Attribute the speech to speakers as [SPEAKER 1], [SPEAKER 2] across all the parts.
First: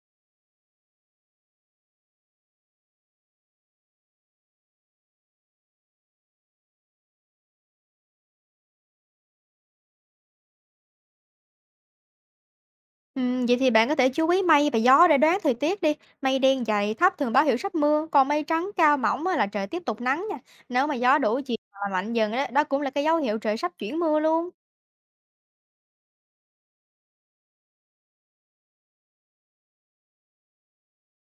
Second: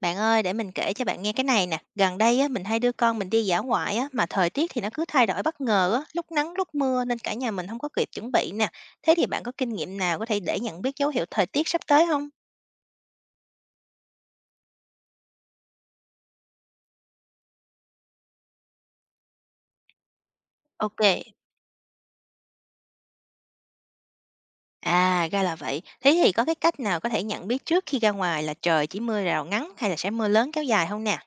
[SPEAKER 1] Bạn ơi, để mình kể cho bạn nghe cái này nè. Gần đây á, mình hay đưa con mình đi dã ngoại á, mà thời tiết thì nó cứ thay đổi bất ngờ á, lúc nắng lúc mưa nên cả nhà mình không có kịp chuẩn bị nè. Thế thì bạn có kinh nghiệm nào có thể để nhận biết dấu hiệu thời tiết sắp tới không?
[SPEAKER 2] Vậy thì bạn có thể chú ý mây và gió để đoán thời tiết đi. Mây đen dày thấp thường báo hiệu sắp mưa, còn mây trắng cao mỏng á là trời tiếp tục nắng nha. Nếu mà
[SPEAKER 1] Ok.
[SPEAKER 2] gió đủ chiều và mạnh dần đó, đó cũng là cái dấu hiệu trời sắp chuyển mưa luôn.
[SPEAKER 1] À, ra là vậy. Thế thì có cái cách nào có thể nhận biết trước khi ra ngoài là trời chỉ mưa rào ngắn hay là sẽ mưa lớn kéo dài không nè?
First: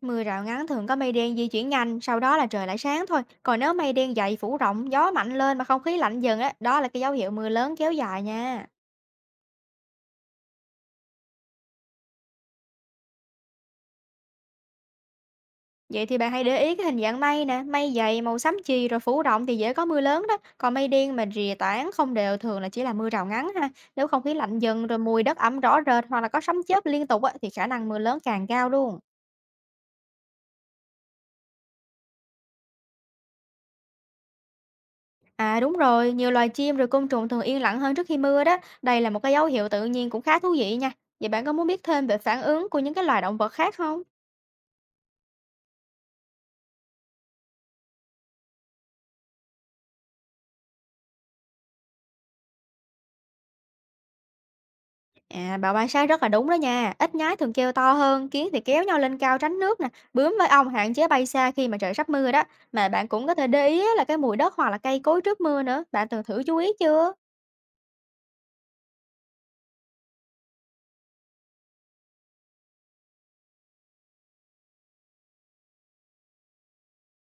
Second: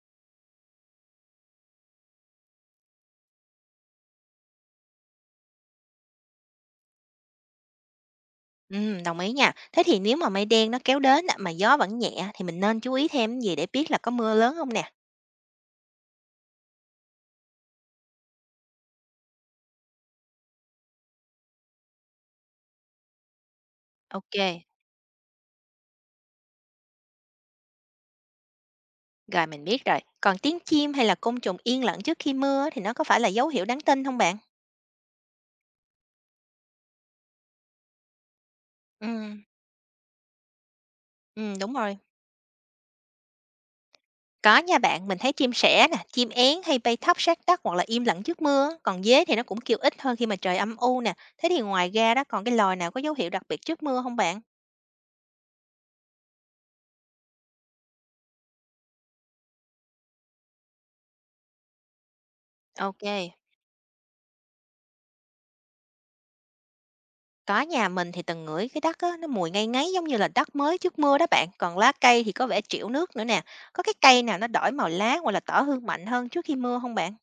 [SPEAKER 2] Mưa rào ngắn thường có mây đen di chuyển nhanh, sau đó là trời lại sáng thôi. Còn nếu mây đen dày phủ rộng, gió mạnh lên mà không khí lạnh dần đó, đó là cái dấu hiệu mưa lớn kéo dài nha.
[SPEAKER 1] Ừ, đồng ý nha. Thế thì nếu mà mây đen nó kéo đến á, mà gió vẫn nhẹ thì mình nên chú ý thêm cái gì để biết là có mưa lớn không nè?
[SPEAKER 2] Vậy thì bạn hãy để ý cái hình dạng mây nè, mây dày, màu xám chì rồi phủ rộng thì dễ có mưa lớn đó. Còn mây đen mà rìa tán không đều thường là chỉ là mưa rào ngắn ha. Nếu không khí lạnh
[SPEAKER 1] Ok.
[SPEAKER 2] dần rồi mùi đất ẩm rõ rệt hoặc là có sấm chớp liên tục á, thì khả năng mưa lớn càng cao luôn.
[SPEAKER 1] Rồi mình biết rồi. Còn tiếng chim hay là côn trùng yên lặng trước khi mưa á, thì nó có phải là dấu hiệu đáng tin không bạn?
[SPEAKER 2] À, đúng rồi, nhiều loài chim rồi côn trùng thường yên lặng hơn trước khi mưa đó. Đây là một cái
[SPEAKER 1] Ừm,
[SPEAKER 2] dấu hiệu tự nhiên cũng khá thú vị nha. Vậy bạn có
[SPEAKER 1] ừm,
[SPEAKER 2] muốn
[SPEAKER 1] đúng
[SPEAKER 2] biết
[SPEAKER 1] rồi.
[SPEAKER 2] thêm về phản ứng của những cái loài động vật khác không?
[SPEAKER 1] Có nha bạn, mình thấy chim sẻ nè, chim én hay bay thấp sát đất hoặc là im lặng trước mưa á, còn dế thì nó cũng kêu ít hơn khi mà trời âm u nè. Thế thì ngoài ra đó còn cái loài nào có dấu hiệu đặc biệt trước mưa không bạn?
[SPEAKER 2] À, bà quan sát rất là đúng đó nha. Ít nhái thường kêu to hơn, kiến thì kéo nhau lên cao tránh nước nè. Bướm với ong hạn chế bay xa khi mà trời sắp mưa đó. Mà bạn cũng có
[SPEAKER 1] OK,
[SPEAKER 2] thể để ý á, là cái mùi đất hoặc là cây cối trước mưa nữa. Bạn từng thử chú ý chưa?
[SPEAKER 1] có nhà mình thì từng ngửi cái đất á, nó mùi ngây ngấy giống như là đất mới trước mưa đó bạn, còn lá cây thì có vẻ trĩu nước nữa nè. Có cái cây nào nó đổi màu lá hoặc là tỏ hương mạnh hơn trước khi mưa không bạn?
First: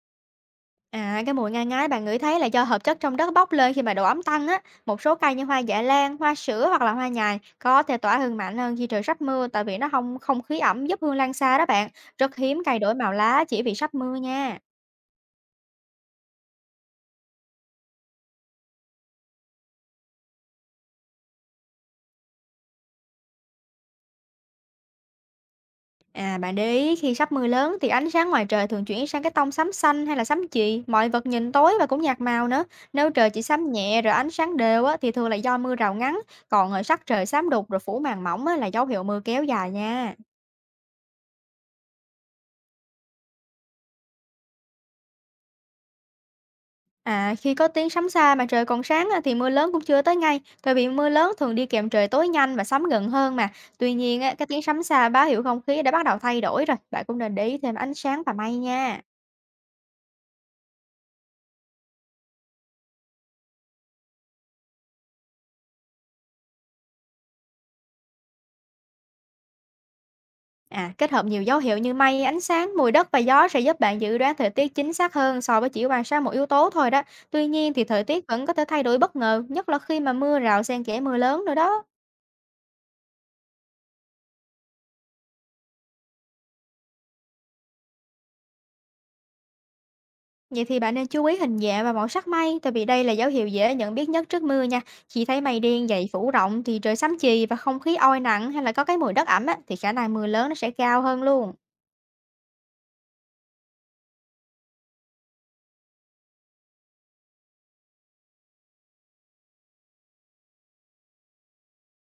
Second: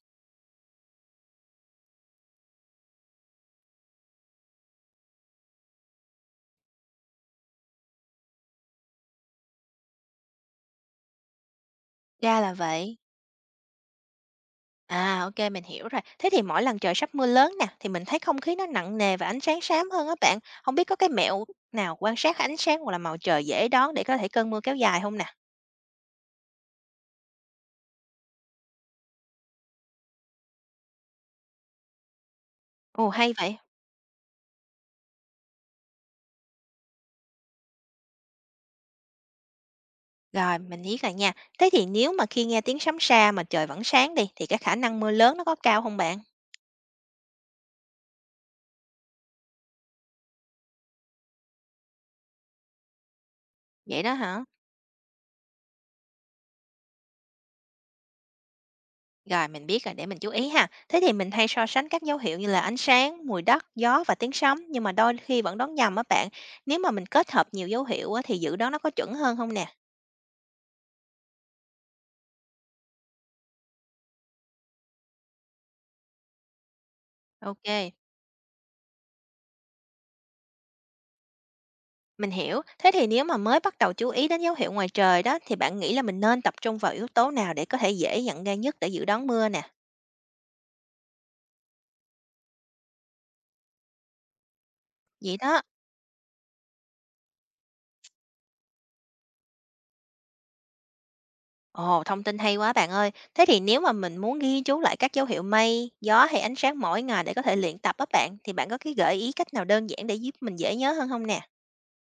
[SPEAKER 2] À, cái mùi ngai ngái bạn ngửi thấy là do hợp chất trong đất bốc lên khi mà độ ẩm tăng á. Một số cây như hoa dạ lan, hoa sữa hoặc là hoa nhài có thể tỏa hương mạnh hơn khi trời sắp mưa, tại vì nó không không khí ẩm giúp hương lan xa đó bạn. Rất
[SPEAKER 1] Ra là
[SPEAKER 2] hiếm cây đổi
[SPEAKER 1] vậy.
[SPEAKER 2] màu lá chỉ vì sắp mưa nha.
[SPEAKER 1] À, ô mình hiểu rồi. Thế thì mỗi lần trời sắp mưa lớn nè, thì mình thấy không khí nó nặng nề và ánh sáng xám hơn á bạn. Không biết có cái mẹo nào quan sát ánh sáng hoặc là màu trời dễ đoán để có thể cơn mưa kéo dài không nè?
[SPEAKER 2] À, bạn để ý khi sắp mưa lớn thì ánh sáng ngoài trời thường chuyển sang cái tông xám xanh hay là xám chì, mọi vật nhìn tối và cũng nhạt màu nữa. Nếu
[SPEAKER 1] Ồ,
[SPEAKER 2] trời
[SPEAKER 1] hay
[SPEAKER 2] chỉ
[SPEAKER 1] vậy!
[SPEAKER 2] xám nhẹ rồi ánh sáng đều á, thì thường là do mưa rào ngắn, còn ở sắc trời xám đục rồi phủ màn mỏng á, là dấu hiệu mưa kéo dài nha.
[SPEAKER 1] Rồi, mình biết rồi nha. Thế thì nếu mà khi nghe tiếng sấm xa mà trời vẫn sáng đi, thì cái khả năng mưa lớn nó có cao không bạn?
[SPEAKER 2] À, khi có tiếng sấm xa mà trời còn sáng á, thì mưa lớn cũng chưa tới ngay, bởi vì mưa lớn thường đi kèm trời tối nhanh và sấm gần hơn mà. Tuy
[SPEAKER 1] Vậy đó
[SPEAKER 2] nhiên á,
[SPEAKER 1] hả?
[SPEAKER 2] cái tiếng sấm xa báo hiệu không khí đã bắt đầu thay đổi rồi, bạn cũng nên để ý thêm ánh sáng và mây nha.
[SPEAKER 1] Rồi, mình biết rồi, để mình chú ý ha. Thế thì mình hay so sánh các dấu hiệu như là ánh sáng, mùi đất, gió và tiếng sấm, nhưng mà đôi khi vẫn đoán nhầm á bạn. Nếu mà mình kết hợp nhiều dấu hiệu á, thì dự đoán nó có chuẩn hơn không nè?
[SPEAKER 2] À, kết hợp nhiều dấu hiệu như mây, ánh sáng, mùi đất và gió sẽ giúp bạn dự đoán thời tiết chính xác hơn so với chỉ quan sát một yếu tố thôi đó. Tuy
[SPEAKER 1] Ô,
[SPEAKER 2] nhiên thì thời tiết vẫn có thể thay đổi bất ngờ, nhất là khi mà mưa rào xen kẽ mưa lớn nữa đó.
[SPEAKER 1] mình hiểu. Thế thì nếu mà mới bắt đầu chú ý đến dấu hiệu ngoài trời đó thì bạn nghĩ là mình nên tập trung vào yếu tố nào để có thể dễ nhận ra nhất để dự đoán mưa nè?
[SPEAKER 2] Vậy thì bạn nên chú ý hình dạng và màu sắc mây, tại vì đây là dấu hiệu dễ nhận biết nhất trước mưa nha. Khi
[SPEAKER 1] Vậy
[SPEAKER 2] thấy mây
[SPEAKER 1] đó.
[SPEAKER 2] đen dày phủ rộng thì trời xám chì và không khí oi nặng hay là có cái mùi đất ẩm á, thì khả năng mưa lớn nó sẽ cao hơn luôn.
[SPEAKER 1] Ồ, thông tin hay quá bạn ơi. Thế thì nếu mà mình muốn ghi chú lại các dấu hiệu mây, gió hay ánh sáng mỗi ngày để có thể luyện tập á bạn thì bạn có cái gợi ý cách nào đơn giản để giúp mình dễ nhớ hơn không nè?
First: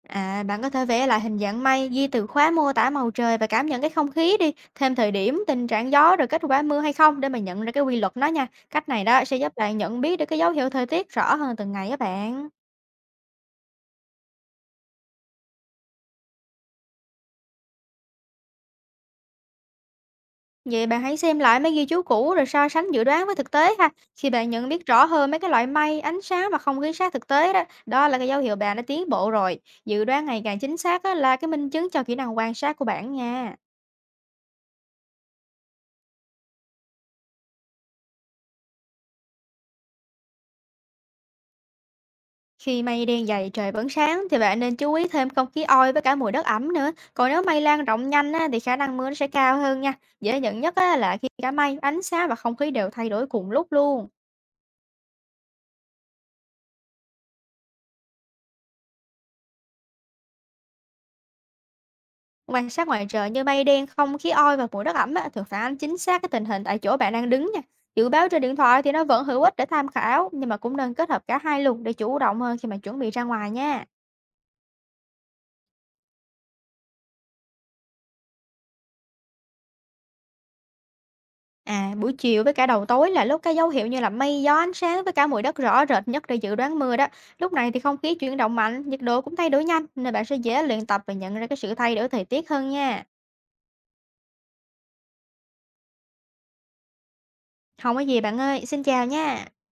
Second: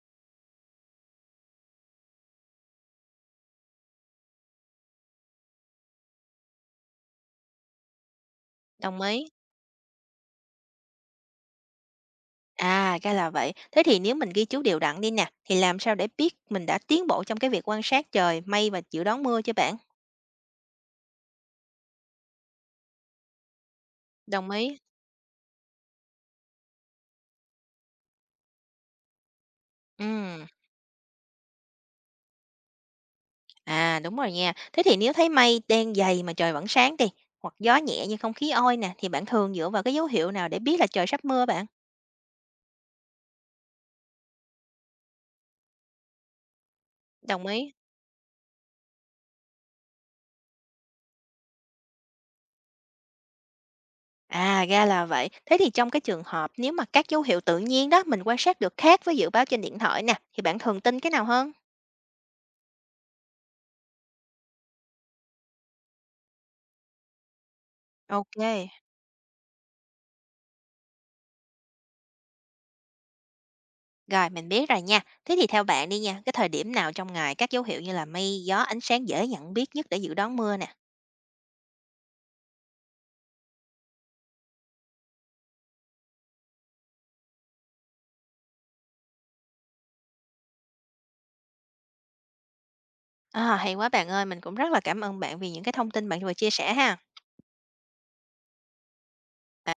[SPEAKER 2] À, bạn có thể vẽ lại hình dạng mây, ghi từ khóa mô tả màu trời và cảm nhận cái không khí đi, thêm thời điểm, tình trạng gió rồi kết quả mưa hay không để mà nhận ra cái quy luật nó nha. Cách
[SPEAKER 1] Đồng
[SPEAKER 2] này đó
[SPEAKER 1] ý.
[SPEAKER 2] sẽ giúp bạn nhận biết được cái dấu hiệu thời tiết rõ hơn từng ngày á bạn.
[SPEAKER 1] À, ra là vậy. Thế thì nếu mình ghi chú đều đặn đi nè thì làm sao để biết mình đã tiến bộ trong cái việc quan sát trời, mây và dự đoán mưa cho bạn?
[SPEAKER 2] Vậy bạn hãy xem lại mấy ghi chú cũ rồi so sánh dự đoán với thực tế ha. Khi bạn
[SPEAKER 1] Đồng
[SPEAKER 2] nhận
[SPEAKER 1] ý.
[SPEAKER 2] biết rõ hơn mấy cái loại mây, ánh sáng và không khí sát thực tế đó, đó là cái dấu hiệu bạn đã tiến bộ rồi. Dự đoán ngày
[SPEAKER 1] Ừ.
[SPEAKER 2] càng chính xác á, là cái minh chứng cho kỹ năng quan sát của bạn nha.
[SPEAKER 1] À, đúng rồi nha. Thế thì nếu thấy mây đen dày mà trời vẫn sáng đi, hoặc gió nhẹ như không khí oi nè, thì bạn thường dựa vào cái dấu hiệu nào để biết là trời sắp mưa bạn?
[SPEAKER 2] Khi mây đen dày trời vẫn sáng thì bạn nên chú ý thêm không khí oi với cả mùi đất ẩm nữa. Còn nếu
[SPEAKER 1] Đồng
[SPEAKER 2] mây
[SPEAKER 1] ý.
[SPEAKER 2] lan rộng nhanh á, thì khả năng mưa nó sẽ cao hơn nha. Dễ nhận nhất á, là khi cả mây, ánh sáng và không khí đều thay đổi cùng lúc luôn.
[SPEAKER 1] À, ra là vậy. Thế thì trong cái trường hợp nếu mà các dấu hiệu tự nhiên đó mình quan sát được khác với dự báo trên điện thoại nè, thì bạn thường tin cái nào hơn?
[SPEAKER 2] Quan sát ngoài trời như mây đen, không khí oi và mùi đất ẩm á, thường phản ánh chính xác cái tình hình tại chỗ bạn đang đứng nha. Dự báo
[SPEAKER 1] Ok.
[SPEAKER 2] trên điện thoại thì nó vẫn hữu ích để tham khảo, nhưng mà cũng nên kết hợp cả hai luôn để chủ động hơn khi mà chuẩn bị ra ngoài nha.
[SPEAKER 1] Rồi, mình biết rồi nha. Thế thì theo bạn đi nha, cái thời điểm nào trong ngày các dấu hiệu như là mây, gió, ánh sáng dễ nhận biết nhất để dự đoán mưa nè?
[SPEAKER 2] À, buổi chiều với cả đầu tối là lúc cái dấu hiệu như là mây, gió, ánh sáng với cả mùi đất rõ rệt nhất để dự đoán mưa đó. Lúc này thì không khí chuyển động mạnh, nhiệt độ cũng thay đổi nhanh nên bạn sẽ dễ luyện tập và nhận ra cái sự thay đổi thời tiết hơn nha.
[SPEAKER 1] À, hay quá bạn ơi, mình cũng rất là cảm ơn bạn vì những cái thông tin bạn vừa chia sẻ ha.
[SPEAKER 2] Không có gì bạn ơi, xin chào nha.